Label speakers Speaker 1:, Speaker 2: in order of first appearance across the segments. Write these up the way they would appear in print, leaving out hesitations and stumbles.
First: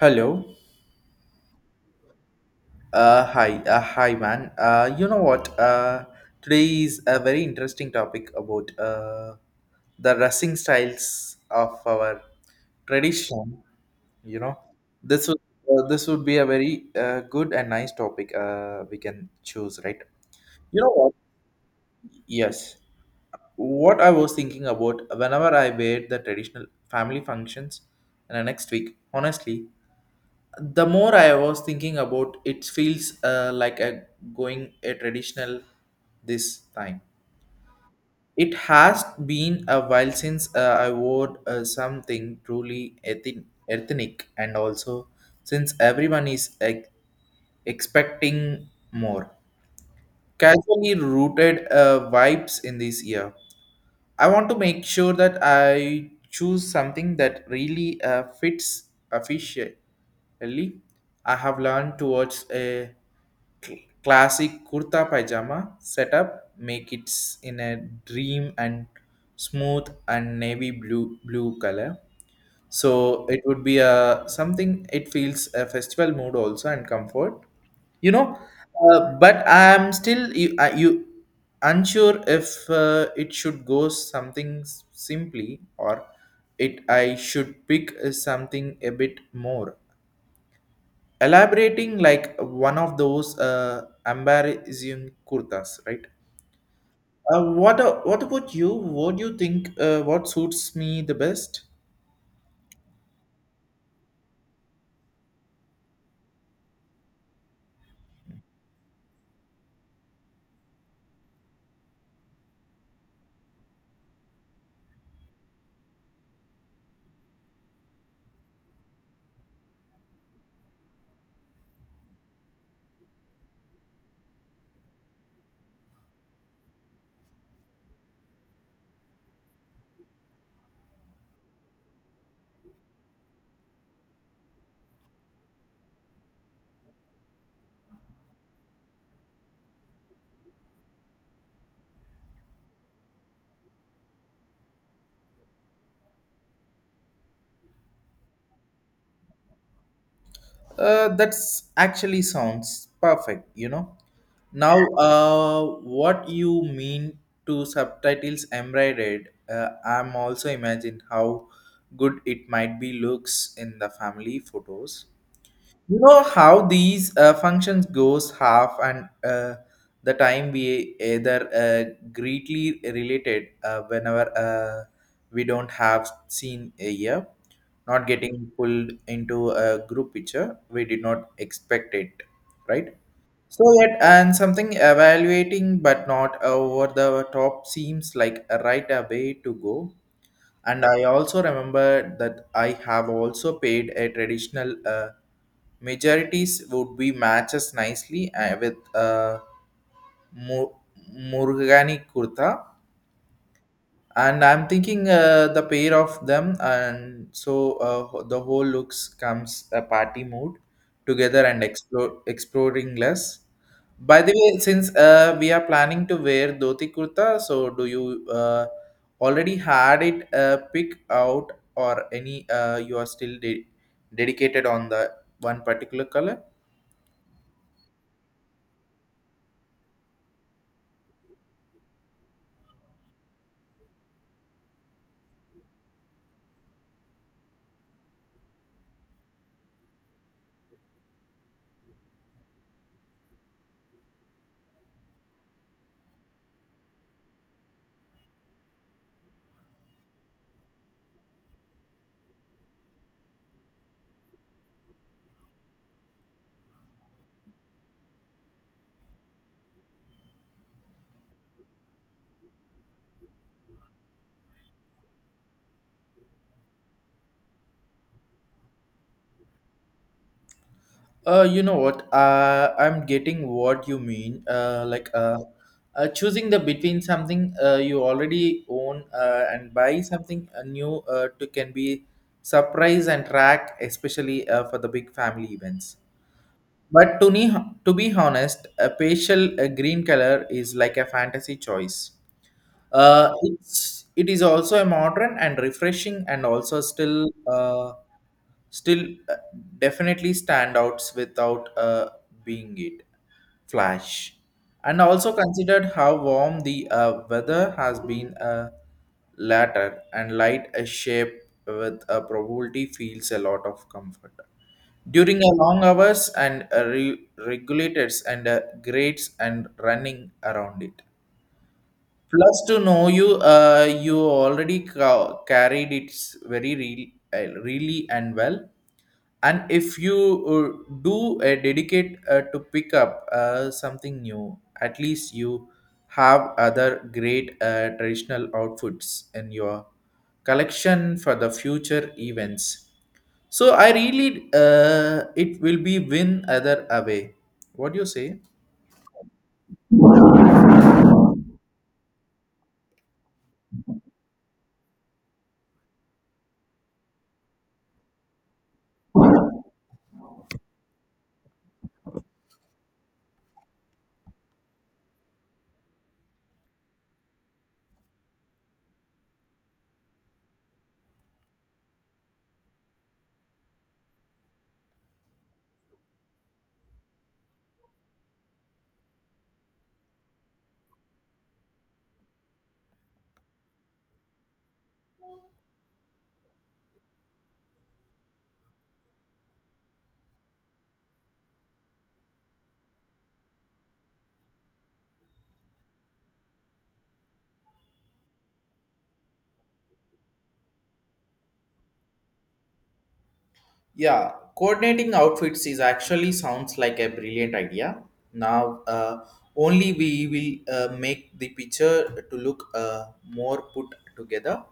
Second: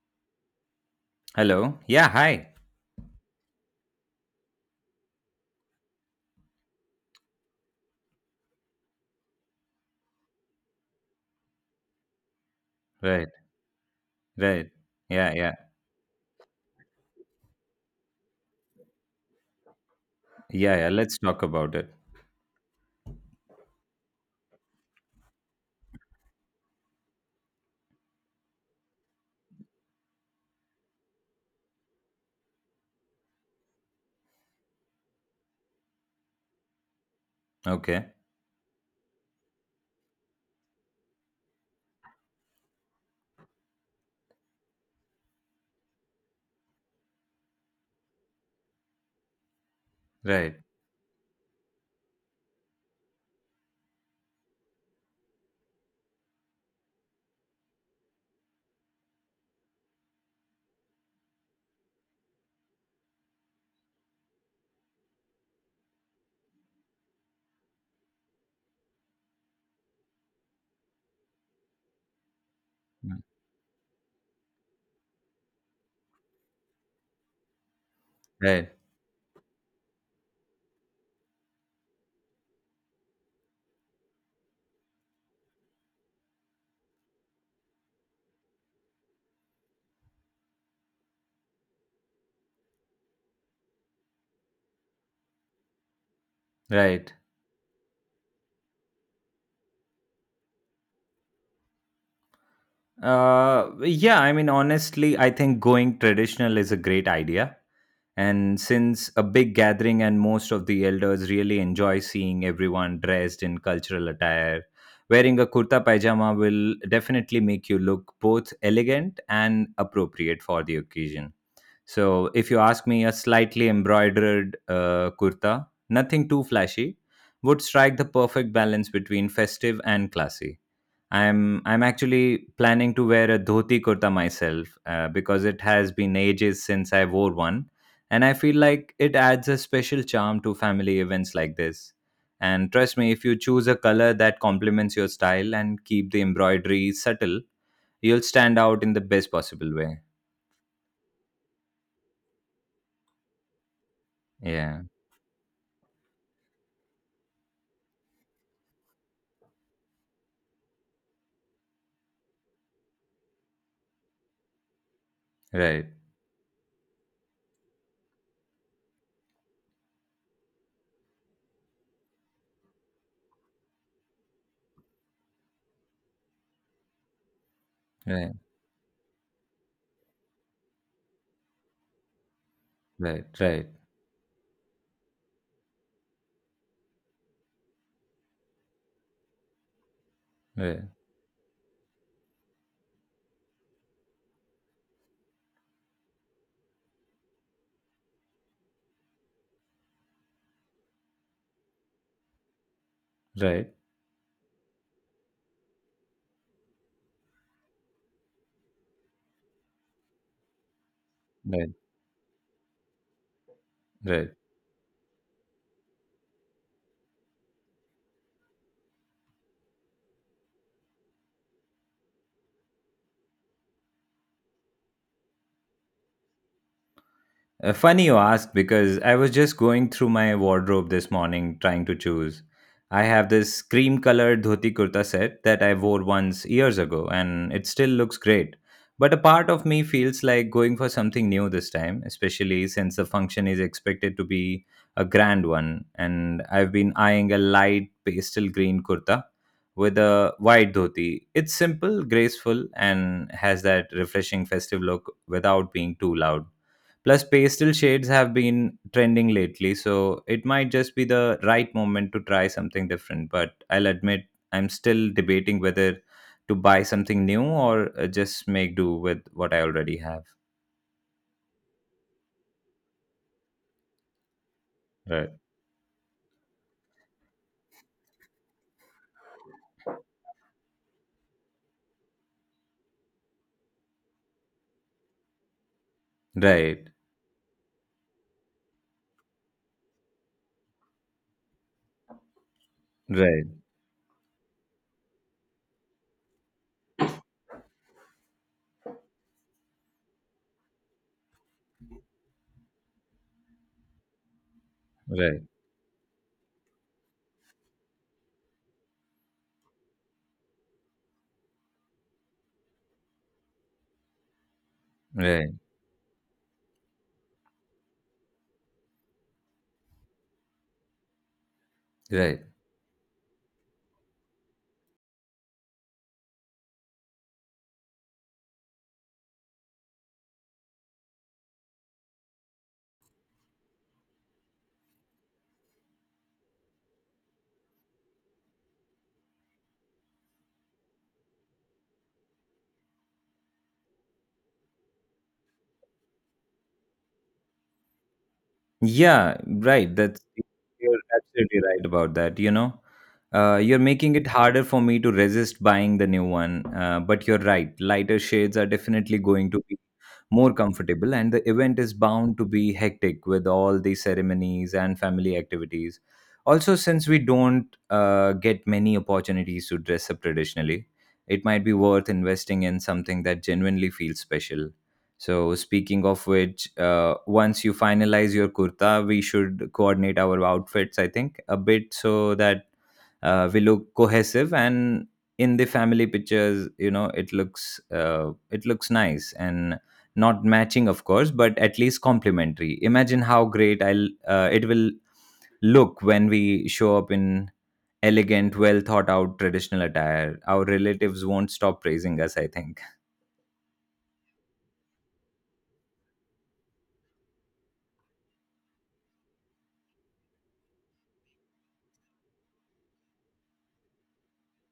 Speaker 1: Hello.
Speaker 2: Hello. Yeah, hi.
Speaker 1: Hi. Hi, man. You know what? Today is a very interesting topic about the dressing styles of our
Speaker 2: Right,
Speaker 1: tradition. You know,
Speaker 2: right.
Speaker 1: this
Speaker 2: Yeah,
Speaker 1: would
Speaker 2: yeah.
Speaker 1: this would be a very good and nice topic. We can choose, right?
Speaker 2: Yeah,
Speaker 1: You
Speaker 2: yeah,
Speaker 1: know what?
Speaker 2: let's talk about it.
Speaker 1: Yes. What I was thinking about whenever I wear the traditional family functions in the next week, honestly, the more I was thinking about it feels like a going a traditional this time
Speaker 2: Okay.
Speaker 1: it has been a while since I wore something truly ethnic and also since everyone is expecting more
Speaker 2: Right.
Speaker 1: casually rooted vibes in this year. I want to make sure that I choose something that really fits officially. I have learned towards a classic kurta pajama setup, make it in a dream and smooth and navy blue color, so
Speaker 2: Mm.
Speaker 1: it would be a something it feels a festival mood also and comfort, you know,
Speaker 2: Right.
Speaker 1: but I'm still you unsure if it should go something simply or it I should pick something a bit more elaborating, like one of those embarrassing kurtas, right?
Speaker 2: Right.
Speaker 1: What what about you, what do you think, what suits me the best?
Speaker 2: Yeah, I mean honestly, I think going traditional is a great idea. And since a big gathering and most of the elders really enjoy seeing everyone dressed in cultural attire, wearing a kurta pajama will definitely make you look both elegant and appropriate for the occasion. So if you ask me, a slightly embroidered kurta, nothing too flashy, would strike the perfect balance between festive and classy. I'm actually planning to wear a dhoti kurta myself because it has been ages since I wore one, and I feel like it adds a special charm to family events like this. And trust me, if you choose a color that complements your style and keep the embroidery subtle, you'll stand out in the best possible way.
Speaker 1: That's actually sounds perfect, you know. Now,
Speaker 2: Yeah,
Speaker 1: what you mean to subtitles embroidered, I'm also imagined how good it might be looks in the family photos,
Speaker 2: right.
Speaker 1: you know how these functions goes half and uh, the time we either greatly related whenever we don't have seen a year, not
Speaker 2: Right.
Speaker 1: getting pulled into a group picture we did not expect it, right?
Speaker 2: Right,
Speaker 1: So
Speaker 2: right,
Speaker 1: yet and something evaluating but not over the top seems like a right way to go,
Speaker 2: right,
Speaker 1: and I also remember that I have also paid a traditional majorities would be matches nicely with Mu- Murugani Kurta.
Speaker 2: right,
Speaker 1: And I'm thinking the pair of them, and so the whole looks comes a party mood together and
Speaker 2: right,
Speaker 1: explore, exploring less. By the
Speaker 2: right.
Speaker 1: way, since we are planning to wear dhoti kurta, so do you already had it pick out, or any you are still dedicated on the one particular color?
Speaker 2: Funny you ask because I was just going through my wardrobe this morning trying to choose. I have this cream colored dhoti kurta set that I wore once years ago and it still looks great. But a part of me feels like going for something new this time, especially since the function is expected to be a grand one. And I've been eyeing a light pastel green kurta with a white dhoti. It's simple, graceful, and has that refreshing festive look without being too loud. Plus, pastel shades have been trending lately, so it might just be the right moment to try something different. But I'll admit, I'm still debating whether to buy something new or just make do with what I already have.
Speaker 1: You know what? I'm getting what you mean. Like,
Speaker 2: Right.
Speaker 1: choosing the between something you already own and buy something new to can be surprise and track, especially for the big family events.
Speaker 2: Right.
Speaker 1: But to, to be honest, a pastel green color is like a fantasy choice. Uh,
Speaker 2: Right.
Speaker 1: it's, it is also a modern and refreshing, and also still, still uh, definitely standouts without being it flash. And also
Speaker 2: Right.
Speaker 1: considered how warm the weather has been latter, and light a shape with a probability feels a lot of comfort during
Speaker 2: Right.
Speaker 1: a long hours and regulators and grades and running around it,
Speaker 2: Right.
Speaker 1: plus to know you you already carried it very really and well, and if you do a dedicate to pick up something new, at least you have other great traditional outfits in your collection for the future events, so I really, it will be win either away. What do you say?
Speaker 2: Yeah, right. That's, you're absolutely right about that. You know, you're making it harder for me to resist buying the new one. But you're right. Lighter shades are definitely going to be more comfortable, and the event is bound to be hectic with all the ceremonies and family activities. Also, since we don't get many opportunities to dress up traditionally, it might be worth investing in something that genuinely feels special. So speaking of which, once you finalize your kurta, we should coordinate our outfits, I think, a bit so that we look cohesive and in the family pictures, you know, it looks nice and not matching, of course, but at least complementary. Imagine how great I'll it will look when we show up in elegant, well thought out traditional attire. Our relatives won't stop praising us, I think.
Speaker 1: Yeah, coordinating outfits is actually sounds like a brilliant idea. Now, only we will make the picture to look more put together,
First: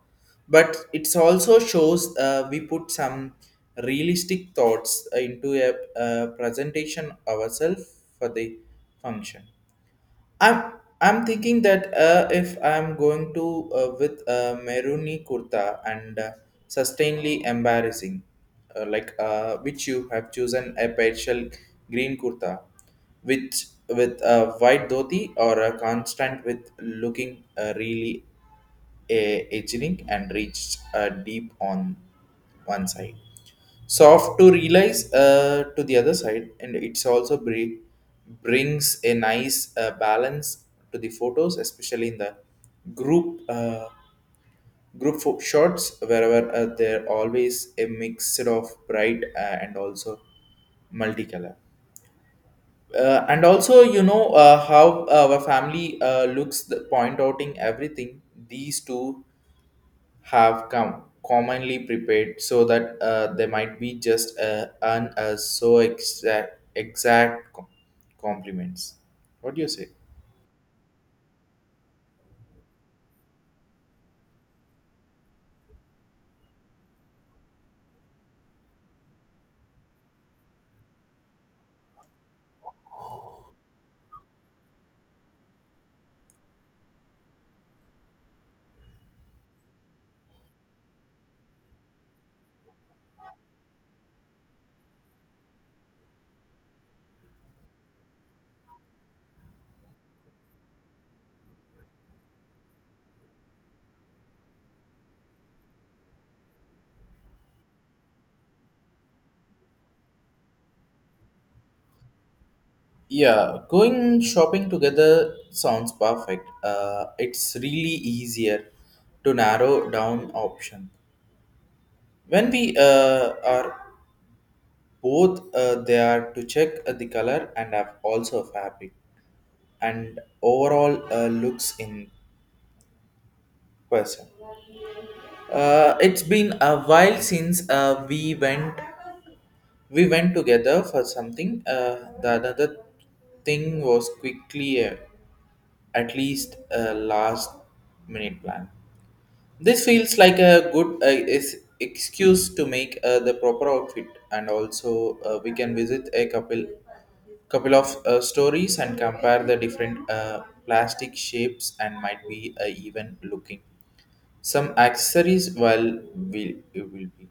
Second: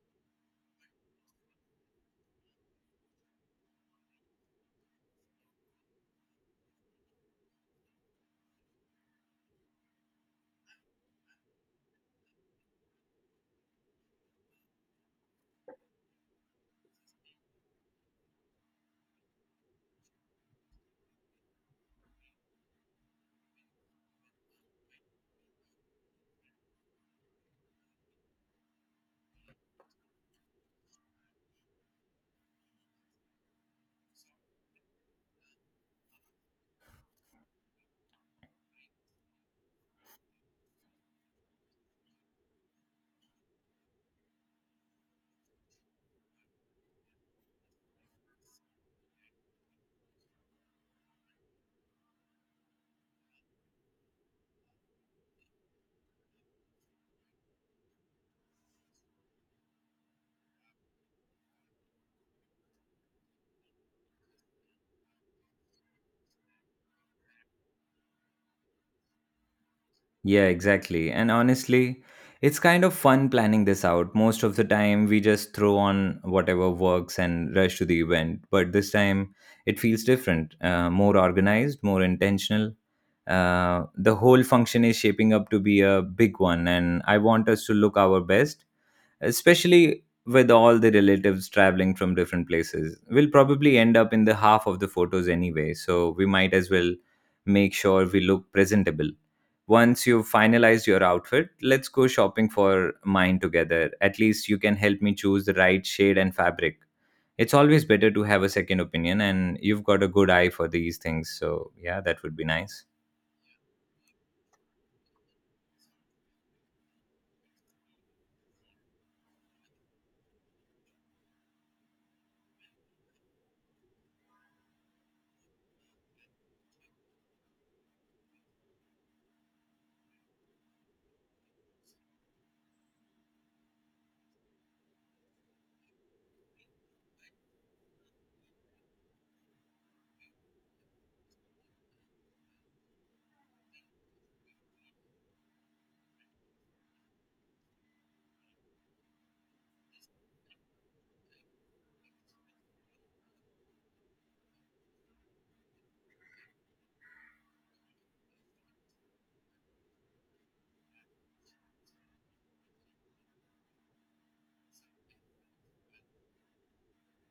Speaker 1: but it also shows we put some realistic thoughts into a, presentation ourselves for the function. I'm I'm thinking that if I'm going to with a Meruni Kurta and sustainably embarrassing, like which you have chosen a partial green kurta, which with a white dhoti or a constant with looking really uh, aging and reached deep on one side soft to realize to the other side, and it's also brings a nice balance to the photos, especially in the group shots wherever they're always a mix of bright and also multicolor, and also you know how our family looks the point outing everything, these two have come commonly prepared, so that they might be just earn us so exact compliments. What do you say?
Speaker 2: Yeah, exactly. And honestly, it's kind of fun planning this out. Most of the time, we just throw on whatever works and rush to the event. But this time, it feels different, more organized, more intentional. The whole function is shaping up to be a big one, and I want us to look our best, especially with all the relatives traveling from different places. We'll probably end up in the half of the photos anyway, so we might as well make sure we look presentable. Once you've finalized your outfit, let's go shopping for mine together. At least you can help me choose the right shade and fabric. It's always better to have a second opinion, and you've got a good eye for these things, so yeah, that would be nice.
Speaker 1: Yeah, going shopping together sounds perfect, it's really easier to narrow down option when we are both there to check the color and have also fabric and overall looks in person. It's been a while since we went together for something. The another thing was quickly, at least a last minute plan. This feels like a good is excuse to make the proper outfit, and also we can visit a couple of stories and compare the different plastic shapes, and might be even looking some accessories, well will it will be,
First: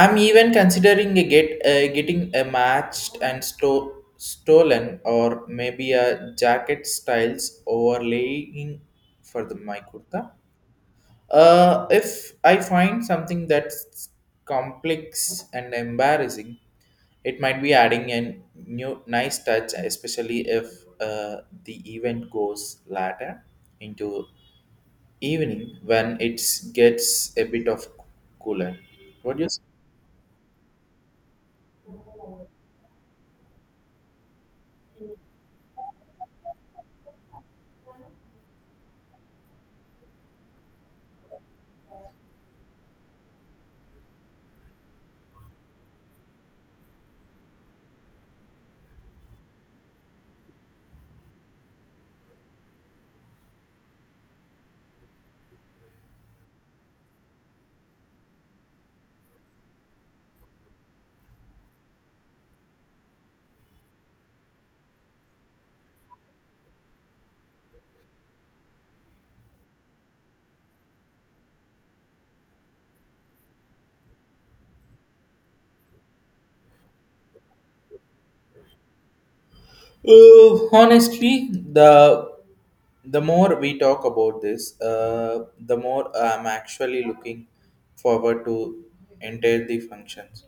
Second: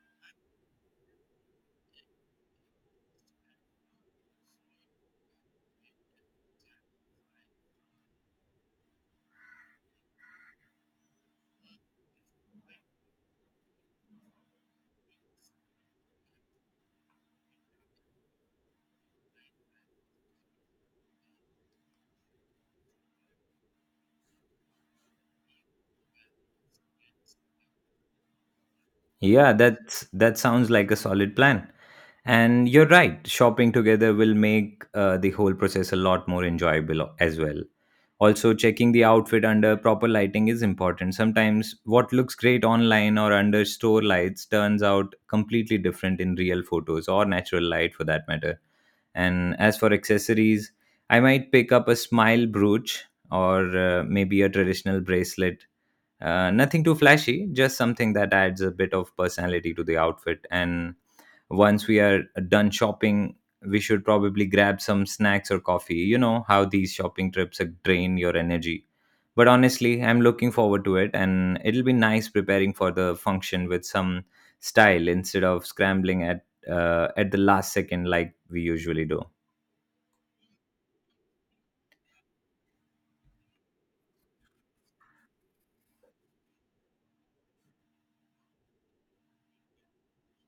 Speaker 1: I'm even considering a get getting a matched and stolen or maybe a jacket styles overlaying for the my kurta, if I find something that's complex and embarrassing, it might be adding a new nice touch, especially if the event goes later into evening when it gets a bit of cooler. What do you
Speaker 2: Yeah,
Speaker 1: say?
Speaker 2: that's, that sounds like a solid plan. And you're right, shopping together will make the whole process a lot more enjoyable as well. Also, checking the outfit under proper lighting is important. Sometimes what looks great online or under store lights turns out completely different in real photos or natural light for that matter. And as for accessories, I might pick up a smile brooch or maybe a traditional bracelet, nothing too flashy, just something that adds a bit of personality to the outfit. And once we are done shopping, we should probably grab some snacks or coffee. You know how these shopping trips drain your energy. But honestly, I'm looking forward to it, and it'll be nice preparing for the function with some style instead of scrambling at the last second like we usually do.
Speaker 1: Honestly, the more we talk about this, the more I'm actually looking forward to enter the functions.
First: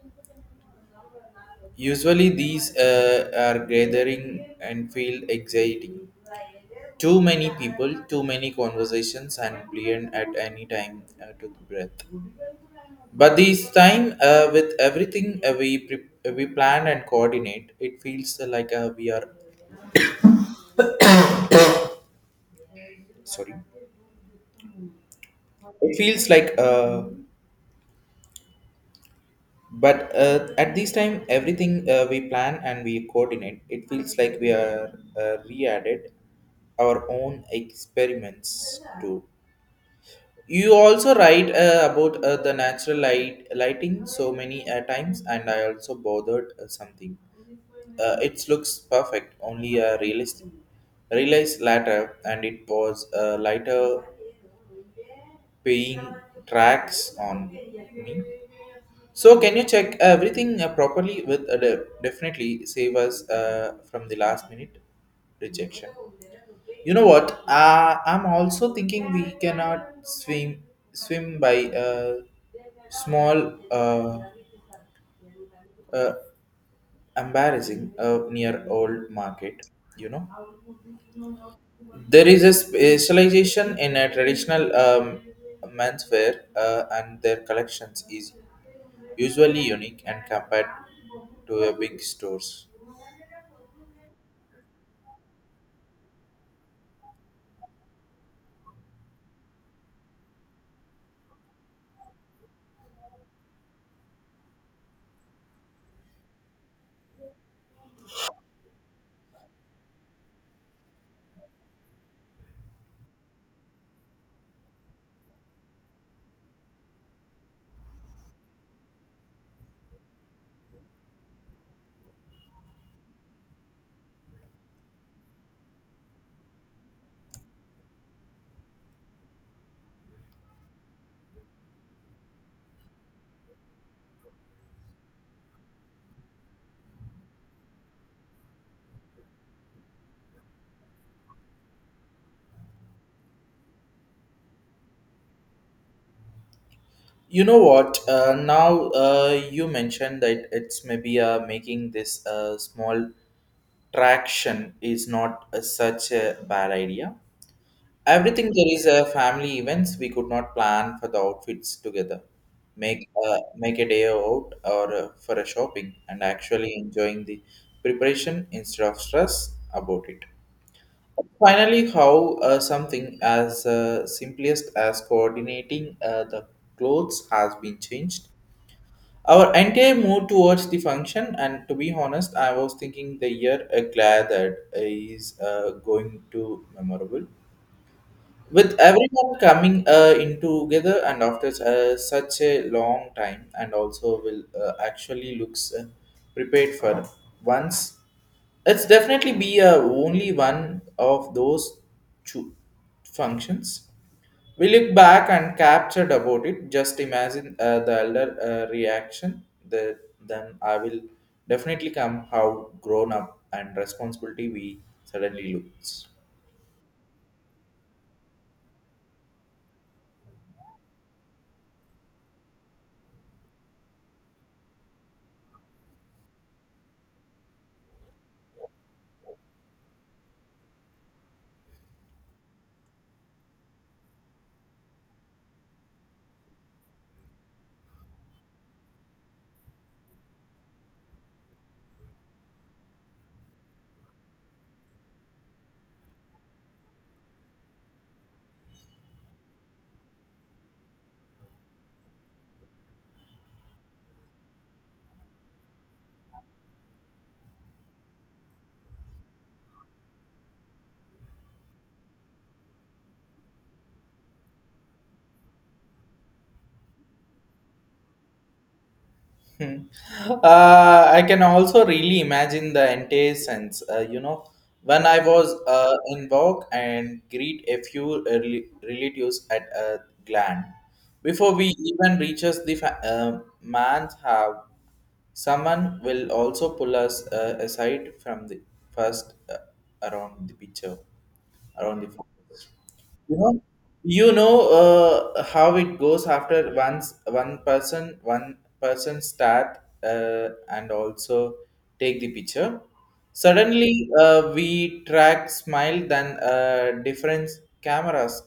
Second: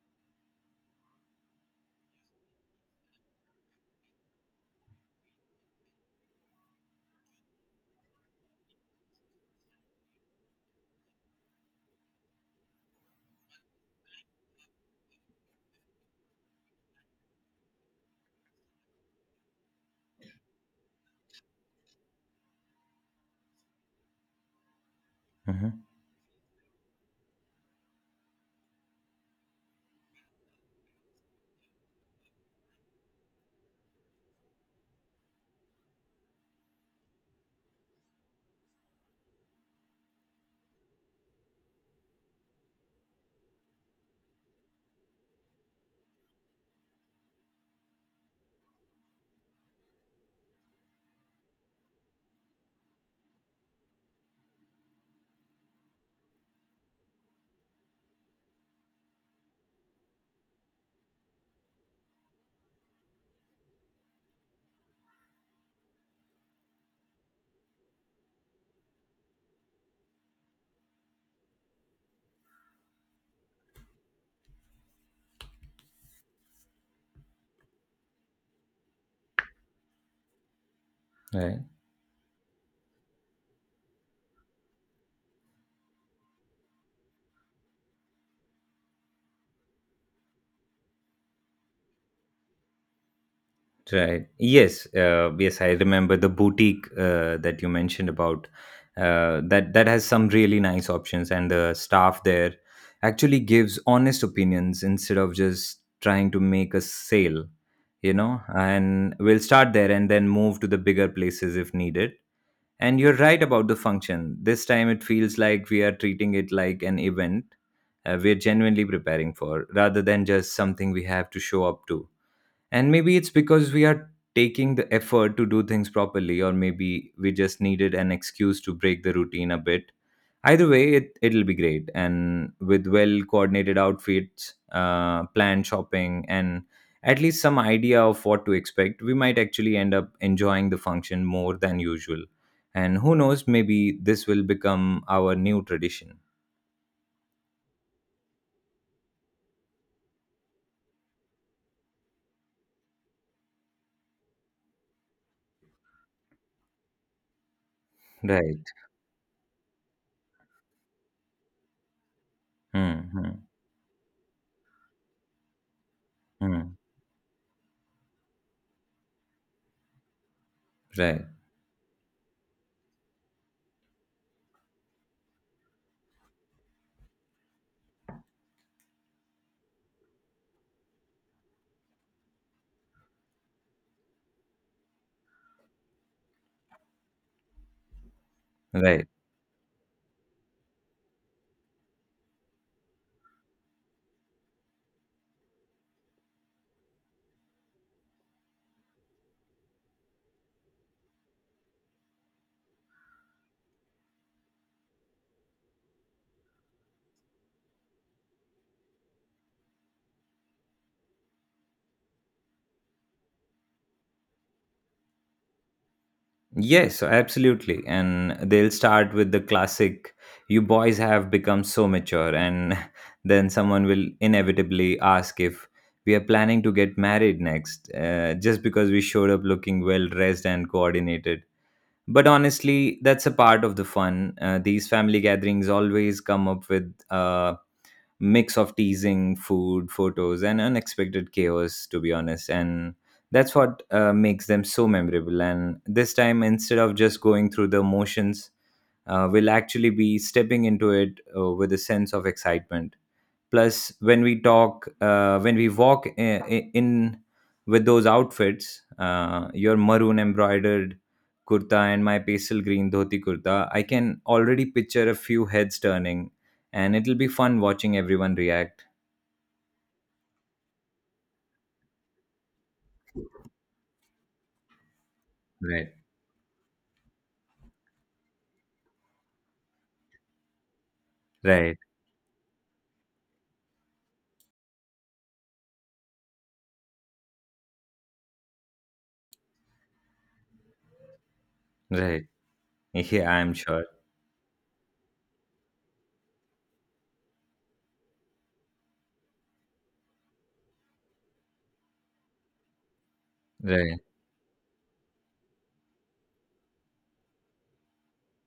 Speaker 1: Usually, these are gathering and feel exciting. Too many people, too many conversations, and brilliant at any time to the breath. But this time, with everything we plan and coordinate, it feels like we are sorry.
Speaker 2: Hmm.
Speaker 1: It feels like, but at this time, everything we plan and we coordinate, it feels like we are re-added our own experiments too. You also write about the natural light lighting so many times, and I also bothered something. It looks perfect, only realistic. Realized later, and it was a lighter paying tracks on me. So can you check everything properly? With definitely save us from the last minute rejection. You know what? I'm also thinking we cannot swim by a small, uh, embarrassing near old market. You know,
Speaker 2: Right.
Speaker 1: there is a specialization in a traditional menswear, and their collections is usually unique and compared to a big stores.
Speaker 2: Right. Yes. Yes, I remember the boutique that you mentioned about. That has some really nice options, and the staff there actually gives honest opinions instead of just trying to make a sale. You know, and we'll start there and then move to the bigger places if needed. And you're right about the function. This time it feels like we are treating it like an event we're genuinely preparing for rather than just something we have to show up to. And maybe it's because we are taking the effort to do things properly, or maybe we just needed an excuse to break the routine a bit. Either way, it'll be great. And with well coordinated outfits, planned shopping, and at least some idea of what to expect, we might actually end up enjoying the function more than usual. And who knows, maybe this will become our new tradition.
Speaker 1: You know what? Now you mentioned that, it's maybe making this small traction is not such a bad idea. Everything
Speaker 2: Right.
Speaker 1: there is a family events. We could not plan for the outfits together. Make
Speaker 2: Hmm.
Speaker 1: a,
Speaker 2: Hmm.
Speaker 1: make a day out or for a shopping and
Speaker 2: Hmm.
Speaker 1: actually enjoying the preparation instead of stress about it.
Speaker 2: Right.
Speaker 1: Finally, how something as simplest as coordinating the clothes has been changed our entire move towards the function, and to be honest, I was thinking the year a glad that is going to memorable with
Speaker 2: Right.
Speaker 1: everyone coming in together and after such a long time, and also will actually looks prepared for once, it's definitely be only one of those two functions we look back and captured about it. Just imagine the elder reaction, the, then I will definitely come how grown up and responsibility we suddenly looks.
Speaker 2: Yes, absolutely. And they'll start with the classic, you boys have become so mature. And then someone will inevitably ask if we are planning to get married next, just because we showed up looking well dressed and coordinated. But honestly, that's a part of the fun. These family gatherings always come up with mix of teasing, food, photos, and unexpected chaos, to be honest. And that's what makes them so memorable. And this time, instead of just going through the motions, we'll actually be stepping into it with a sense of excitement. Plus when we talk when we walk in with those outfits, your maroon embroidered kurta and my pastel green dhoti kurta, I can already picture a few heads turning, and it'll be fun watching everyone react.
Speaker 1: Hmm. I can also really imagine the entire sense. You know, when I was
Speaker 2: Right,
Speaker 1: in work and greet a few early relatives at a gland, before we
Speaker 2: right,
Speaker 1: even reaches the man's house, someone will also pull us aside from the first around the picture, around the
Speaker 2: right,
Speaker 1: forest.
Speaker 2: yeah,
Speaker 1: you know
Speaker 2: I'm sure.
Speaker 1: you know how it goes, after once one person start and also take the picture,
Speaker 2: Right,
Speaker 1: suddenly we track smile, then different cameras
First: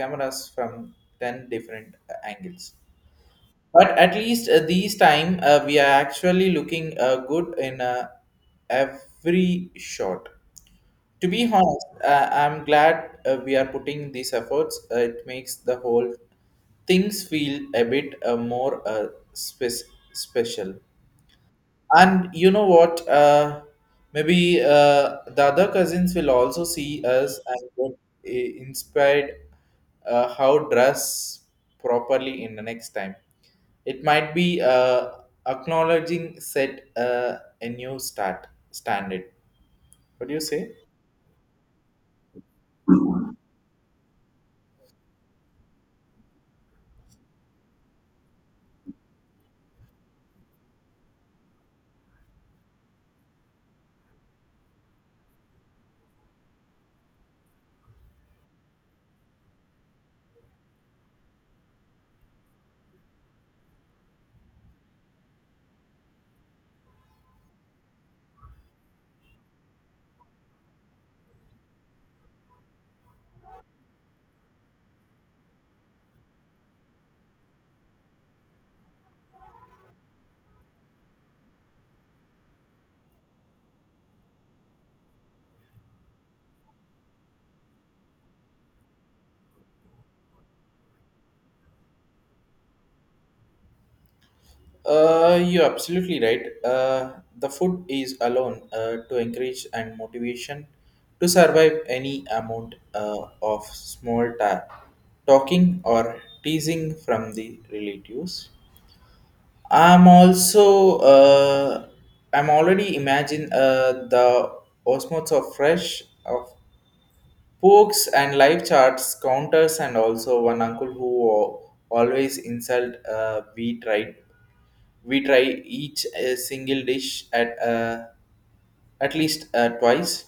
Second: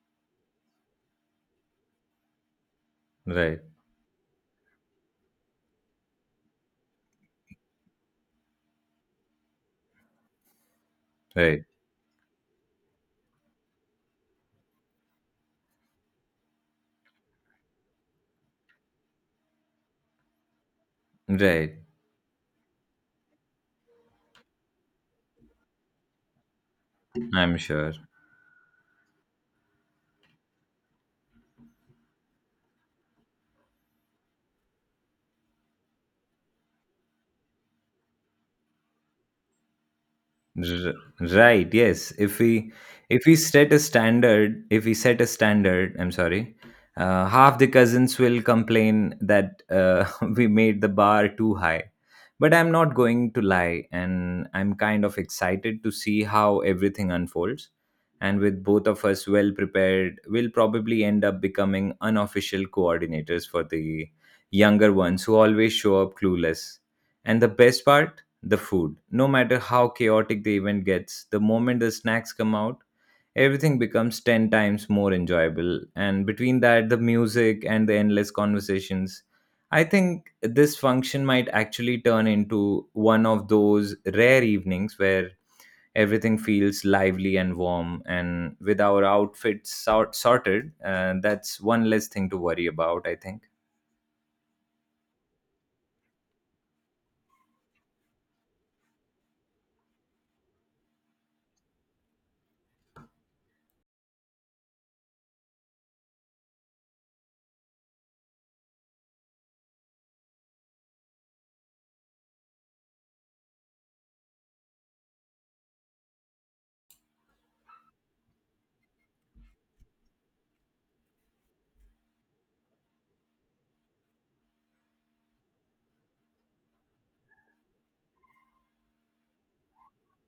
Speaker 1: cameras from 10 different angles,
Speaker 2: right,
Speaker 1: but at least these time we are actually looking good in every shot. To be
Speaker 2: right,
Speaker 1: honest, I'm glad we are putting these efforts. It makes the whole things feel a bit more special.
Speaker 2: right,
Speaker 1: And you know what? Maybe the other cousins will also see us
Speaker 2: I'm
Speaker 1: and
Speaker 2: sure.
Speaker 1: get inspired how dress properly in the next time. It might be acknowledging set a new start standard. What do you say?
Speaker 2: R- right. Yes, if we set a standard if we set a standard, I'm sorry, half the cousins will complain that we made the bar too high. But I'm not going to lie, and I'm kind of excited to see how everything unfolds. And with both of us well prepared, we'll probably end up becoming unofficial coordinators for the younger ones who always show up clueless. And the best part, the food. No matter how chaotic the event gets, the moment the snacks come out, everything becomes 10 times more enjoyable. And between that, the music and the endless conversations, I think this function might actually turn into one of those rare evenings where everything feels lively and warm. And with our sorted, that's one less thing to worry about, I think.
Speaker 1: You're absolutely right. The food is alone to encourage and motivation to survive any amount of small talking or teasing from the relatives. I'm also, I'm already imagine the osmotes of fresh of Pokes and live charts, counters, and also one uncle who always insult. We try each single dish at least twice.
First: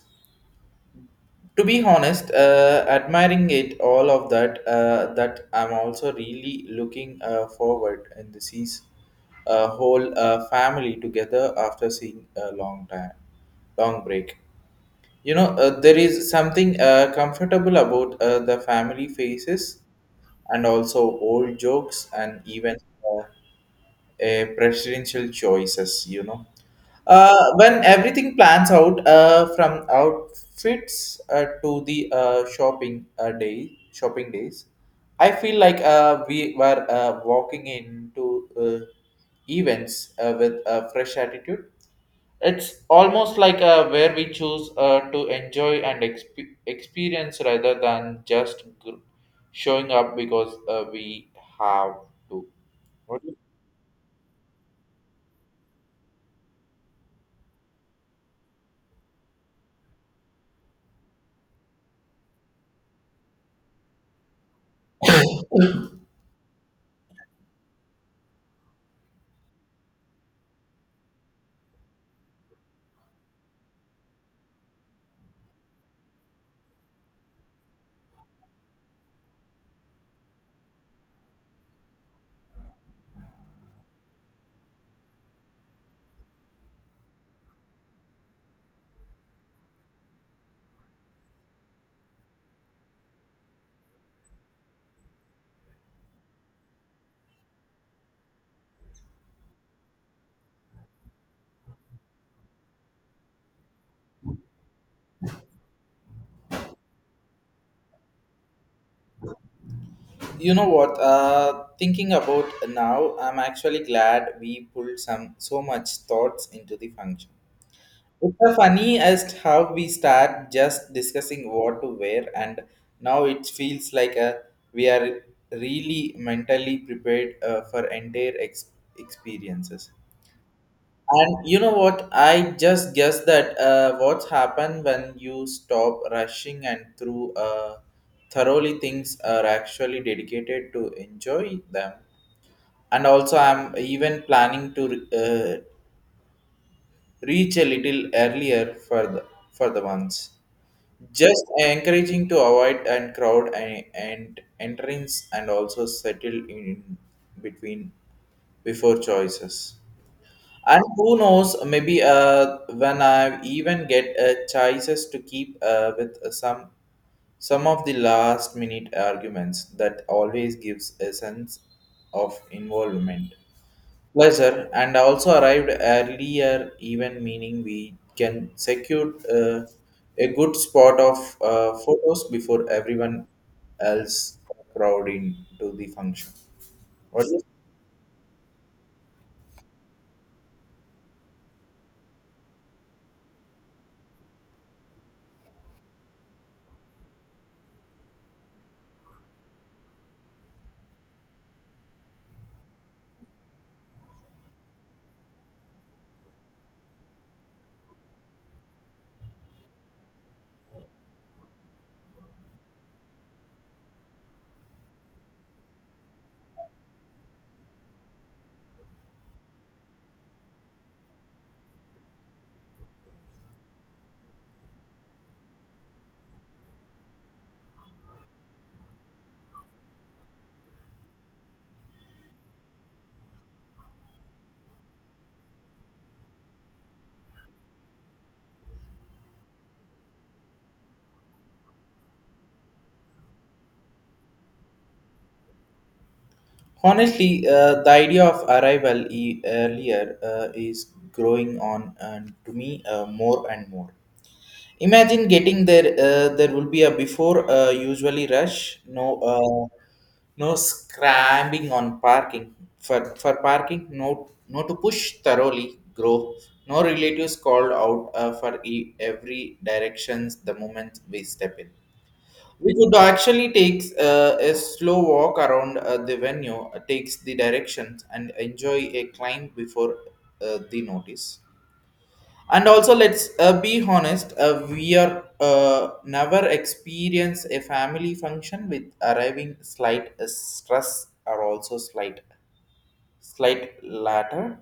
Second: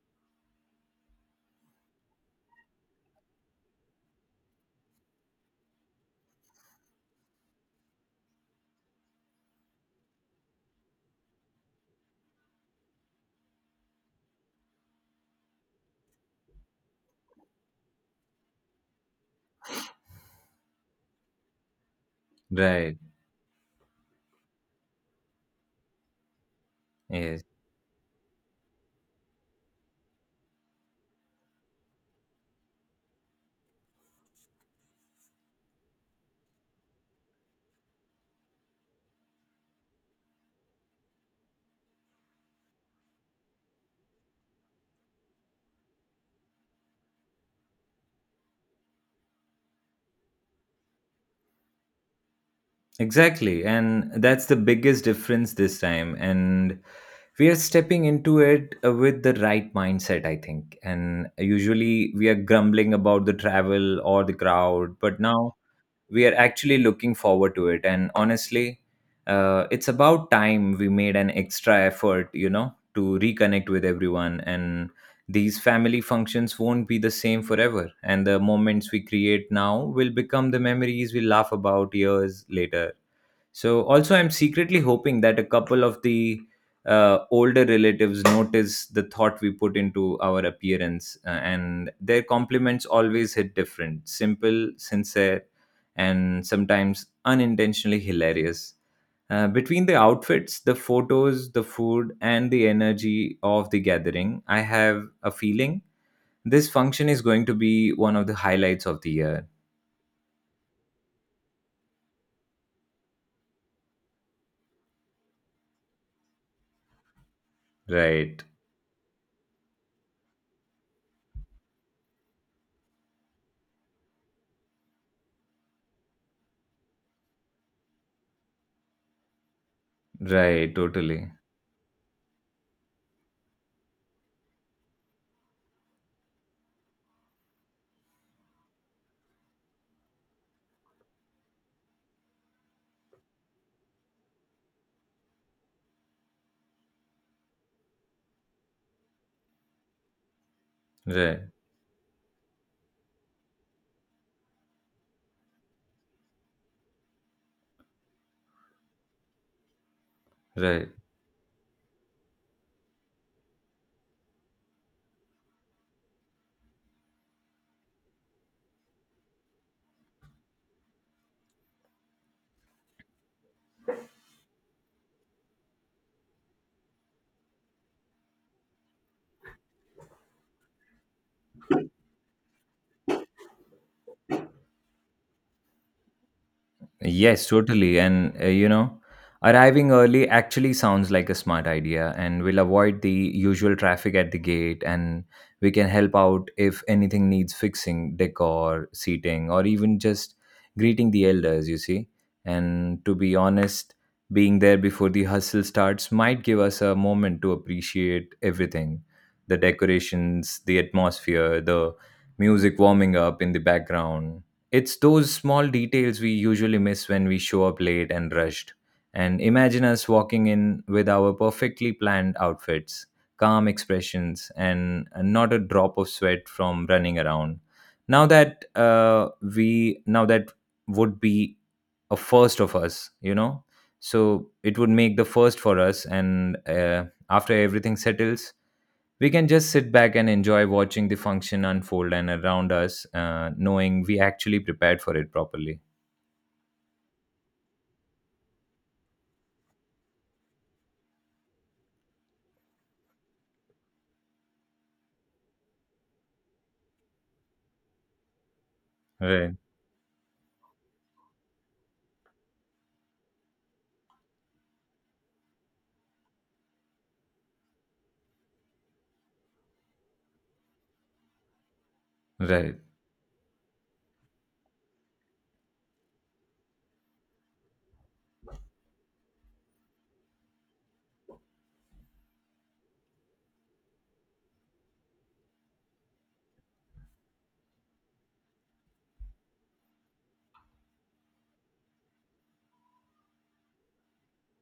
Speaker 1: To be honest, admiring it all of that, that I'm also really looking forward and this is a whole family together after seeing a long time, long break. You know, there is something comfortable about the family faces and also old jokes and even
Speaker 2: Right.
Speaker 1: uh, presidential choices, you know. Uh,
Speaker 2: Yes.
Speaker 1: when everything plans out from outfits to the shopping day, shopping days, I feel like we were walking into events with a fresh attitude. It's almost like where we choose to enjoy and experience rather than just showing up because we have to. What do you-
Speaker 2: Exactly. And that's the biggest difference this time. And we are stepping into it with the right mindset, I think. And usually we are grumbling about the travel or the crowd, but now we are actually looking forward to it. And honestly, it's about time we made an extra effort, you know, to reconnect with everyone. And these family functions won't be the same forever. And the moments we create now will become the memories we laugh about years later. So also, I'm secretly hoping that a couple of the older relatives notice the thought we put into our appearance, and their compliments always hit different, simple, sincere, and sometimes unintentionally hilarious. Between the outfits, the photos, the food, and the energy of the gathering, I have a feeling this function is going to be one of the highlights of the year.
Speaker 1: know what? Thinking about now, I'm actually glad we pulled some so much thoughts into the function. It's
Speaker 2: Right,
Speaker 1: so funny as how we start just discussing what to wear, and now it feels like a, we are really mentally prepared for entire experiences.
Speaker 2: right, totally.
Speaker 1: And you know what? I just guess that what's happened when you stop rushing and through thoroughly things are actually dedicated to enjoy them. And also, I'm even planning to uh, reach a little earlier for the ones. Just
Speaker 2: Right,
Speaker 1: encouraging to avoid and crowd and, entrance and also settle in between before choices and
Speaker 2: right.
Speaker 1: who knows maybe when I even get choices to keep with some of the last minute arguments that always gives a sense of involvement. Pleasure, and also arrived earlier, even meaning we can secure a good spot of photos before everyone else crowd into the function. What is-
Speaker 2: Yes, totally. And you know, arriving early actually sounds like a smart idea, and we'll avoid the usual traffic at the gate, and we can help out if anything needs fixing, decor, seating, or even just greeting the elders, you see. And to be honest, being there before the hustle starts might give us a moment to appreciate everything, the decorations, the atmosphere, the music warming up in the background. It's those small details we usually miss when we show up late and rushed. And imagine us walking in with our perfectly planned outfits, calm expressions, and not a drop of sweat from running around. Now that uh, Now that would be a first of us, you know. So it would make the first for us, and after everything settles, we can just sit back and enjoy watching the function unfold and around us, knowing we actually prepared for it properly.
Speaker 1: Honestly, the idea of arrival earlier is growing on and to me more and more. Imagine getting there. There will be a before usually rush. No,
Speaker 2: Right,
Speaker 1: uh, no scrambling on parking. For parking, no to push thoroughly. Grow. No relatives called out for every directions the moment we step in. We
Speaker 2: right,
Speaker 1: could actually take a slow walk around the venue, takes the directions, and enjoy a climb before the notice, and also let's be honest, we are never experience a family function with arriving slight stress or also slight latter.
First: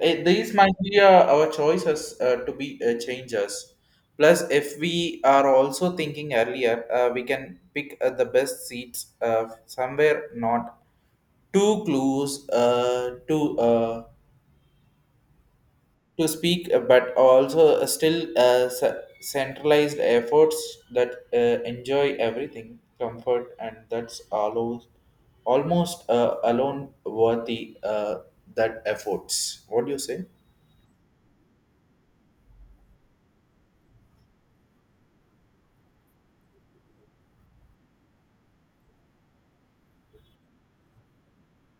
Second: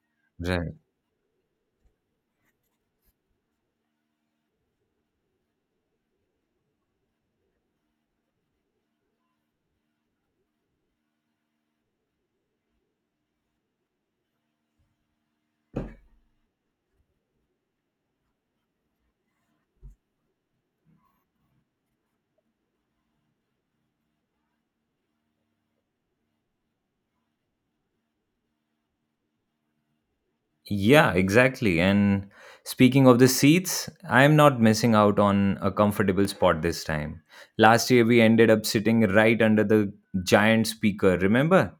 Speaker 1: Eh, these
Speaker 2: right.
Speaker 1: might be our choices to be changes, plus if we are also thinking earlier, we can pick the best seats somewhere not too close to speak, but also still centralized efforts that enjoy everything, comfort, and that's almost alone worthy that efforts. What do you say?
Speaker 2: Yeah, exactly. And speaking of the seats, I'm not missing out on a comfortable spot this time. Last year, we ended up sitting right under the giant speaker, remember?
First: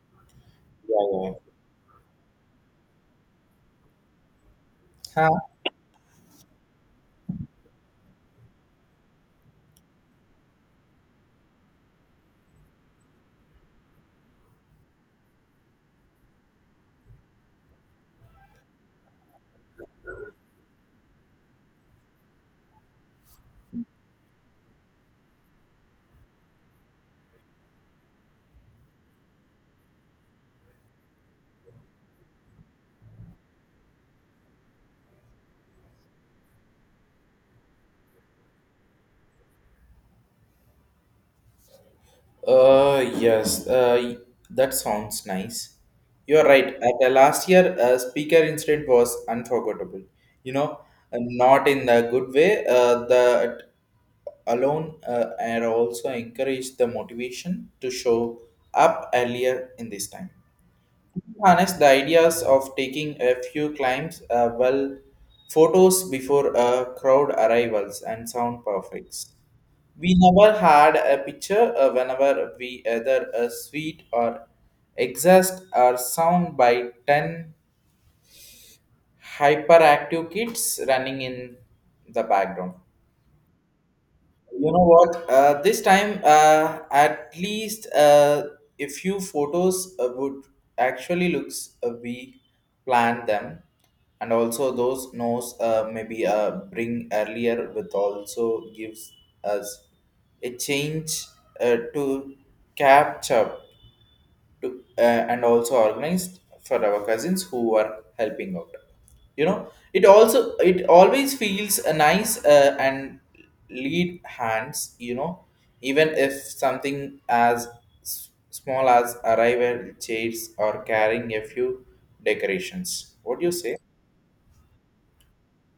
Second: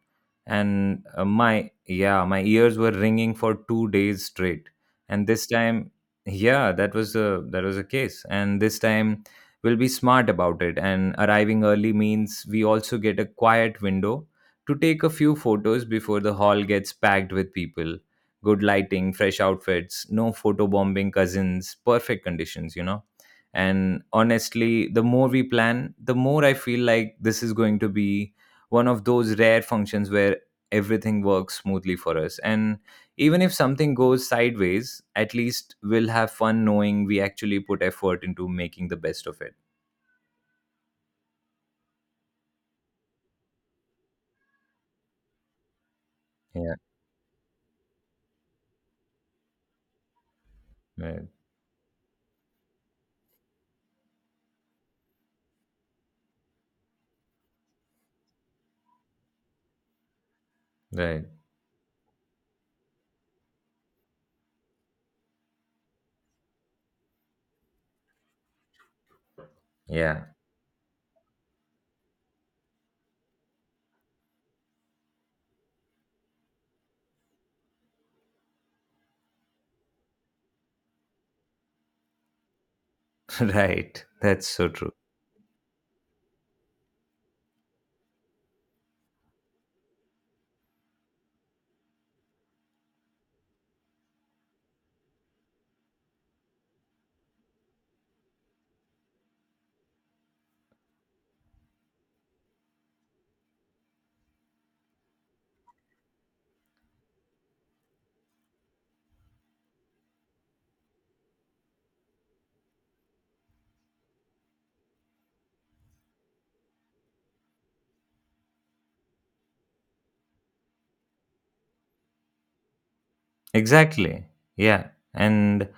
Speaker 1: Yeah,
Speaker 2: And uh,
Speaker 1: yeah.
Speaker 2: my, yeah, my ears were ringing for 2 days straight. And this time, yeah, that was the case. And this time, we'll be smart about it. And arriving early means we also get a quiet window to take a few photos before the hall gets packed with people, good lighting, fresh outfits, no photo bombing cousins, perfect conditions. And honestly, the more we plan, the more I feel like this is going to be one of those rare functions where everything works smoothly for us. And even if something goes sideways, at least we'll have fun knowing we actually put effort into making the best of it.
Speaker 1: Yes, that sounds nice. You're right.
Speaker 2: Yeah.
Speaker 1: At the last year, speaker incident was unforgettable. You know,
Speaker 2: Right.
Speaker 1: not in the good way. That alone and also encouraged the motivation to show up earlier in this time,
Speaker 2: Right.
Speaker 1: harness the ideas of taking a few climbs, well photos before crowd arrivals and sound perfects. We
Speaker 2: Yeah.
Speaker 1: never had a picture whenever we either a sweet or exhaust or sound by 10 hyperactive kids running in the background.
Speaker 2: Right. That's so
Speaker 1: You know
Speaker 2: true.
Speaker 1: what? This time, at least a few photos would actually looks, we planned them, and also those knows, maybe bring earlier with also gives us a change to capture to, and also organized for our cousins who are helping out, you know. It also it always feels a nice and lead hands, you know, even if something as small as arrival chairs or carrying a few decorations. What do you say?
Speaker 2: Exactly. Yeah. And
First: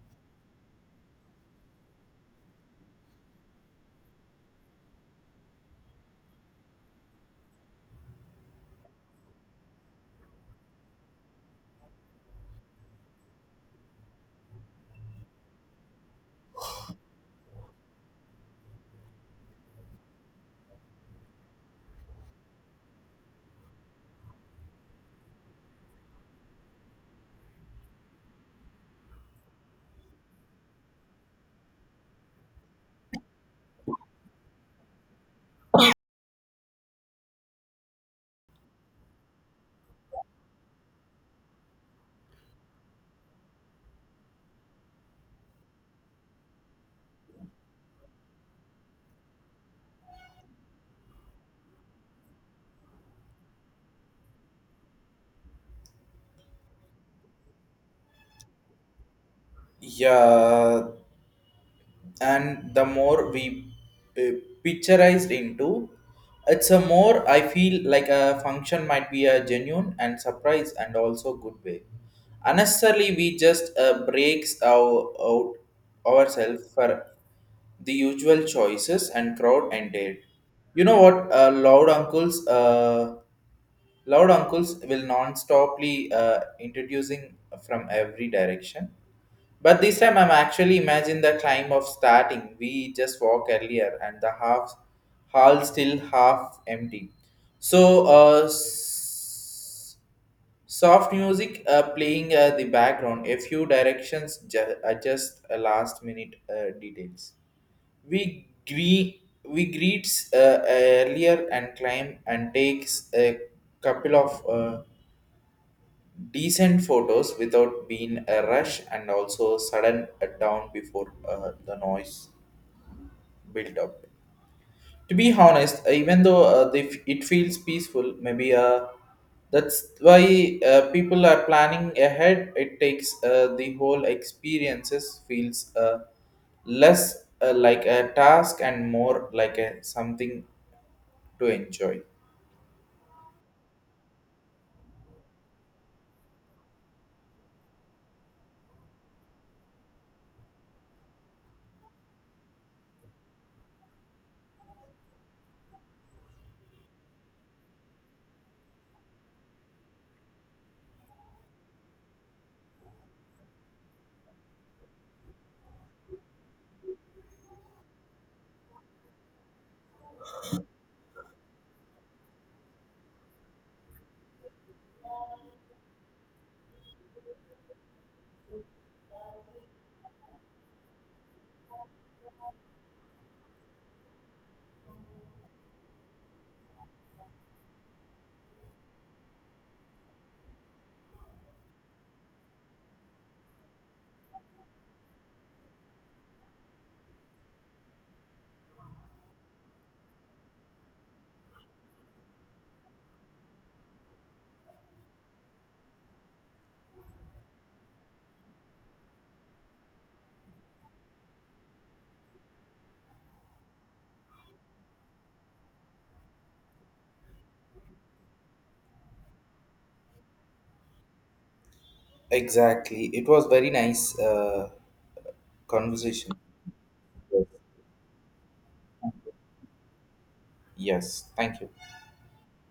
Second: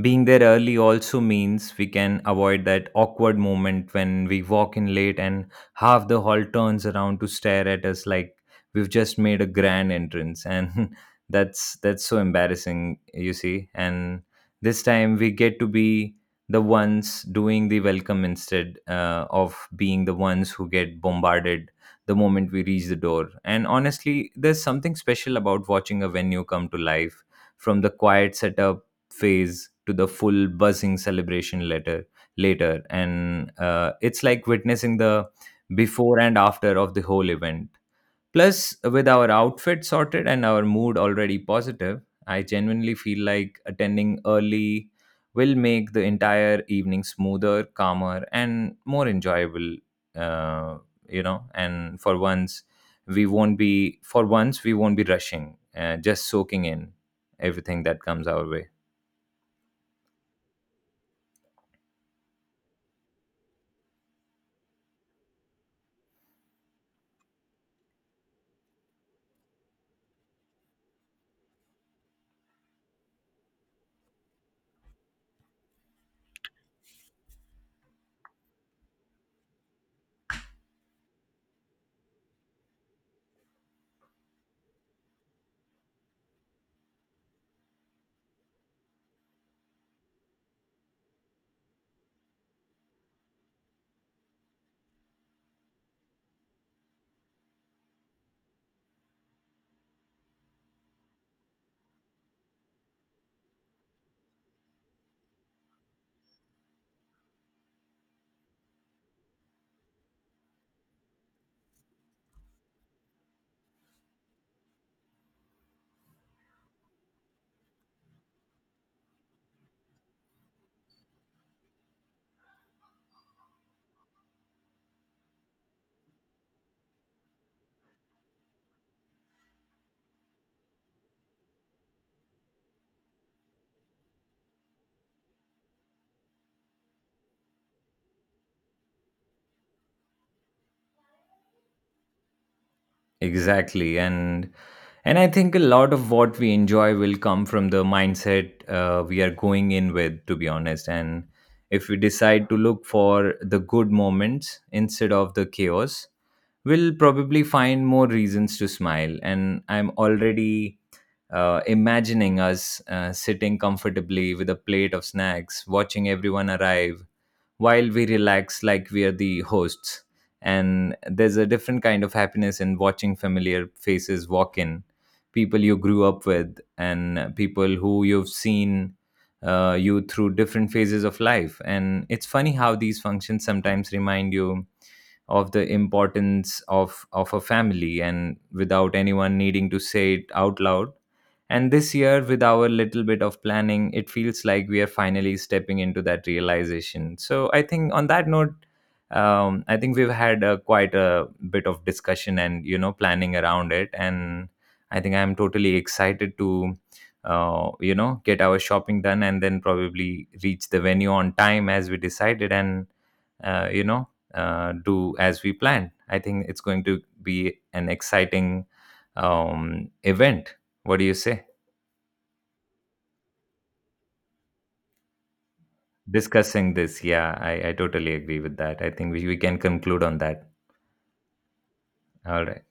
Speaker 2: being there early also means we can avoid that awkward moment when we walk in late and half the hall turns around to stare at us like we've just made a grand entrance, and that's so embarrassing, you see. And this time we get to be the ones doing the welcome instead of being the ones who get bombarded the moment we reach the door. And honestly, there's something special about watching a venue come to life from the quiet setup phase to the full buzzing celebration later, and it's like witnessing the before and after of the whole event. Plus, with our outfit sorted and our mood already positive, I genuinely feel like attending early will make the entire evening smoother, calmer, and more enjoyable. Uh, and for once, we won't be for once we won't be rushing, just soaking in everything that comes our way.
Speaker 1: Yeah, and the more we uh, picturized into, it's a more I feel like a function might be a genuine and surprise and also good way unnecessarily. We just breaks our out ourselves for the usual choices and crowd ended. You know what, loud uncles will non-stoply introducing from every direction. But this time I'm actually imagine the climb of starting. We just walk earlier and the half hall still half empty. So soft music playing the background. A few directions adjust last minute details. We gre- we greets earlier and climb and takes a couple of. Decent photos without being a rush and also sudden down before the noise built up. To be honest, even though it feels peaceful, maybe that's why people are planning ahead. It takes the whole experiences feels less like a task and more like a something to enjoy.
Speaker 2: Exactly, and I think a lot of what we enjoy will come from the mindset we are going in with, to be honest. And if we decide to look for the good moments instead of the chaos, we'll probably find more reasons to smile. And I'm already imagining us sitting comfortably with a plate of snacks, watching everyone arrive, while we relax like we are the hosts. And there's a different kind of happiness in watching familiar faces walk in, people you grew up with, and people who you've seen you through different phases of life. And it's funny how these functions sometimes remind you of the importance of a family, and without anyone needing to say it out loud. And this year, with our little bit of planning, it feels like we are finally stepping into that realization. So I think on that note, I think we've had quite a bit of discussion and, you know, planning around it, and I think I'm totally excited to get our shopping done and then probably reach the venue on time as we decided, and do as we planned. I think it's going to be an exciting event. What do you say?
Speaker 1: Exactly, it was very nice conversation.
Speaker 2: Discussing this. Yeah, I totally agree with that. I think we can conclude on that.
Speaker 1: Yes, thank you.
Speaker 2: All right.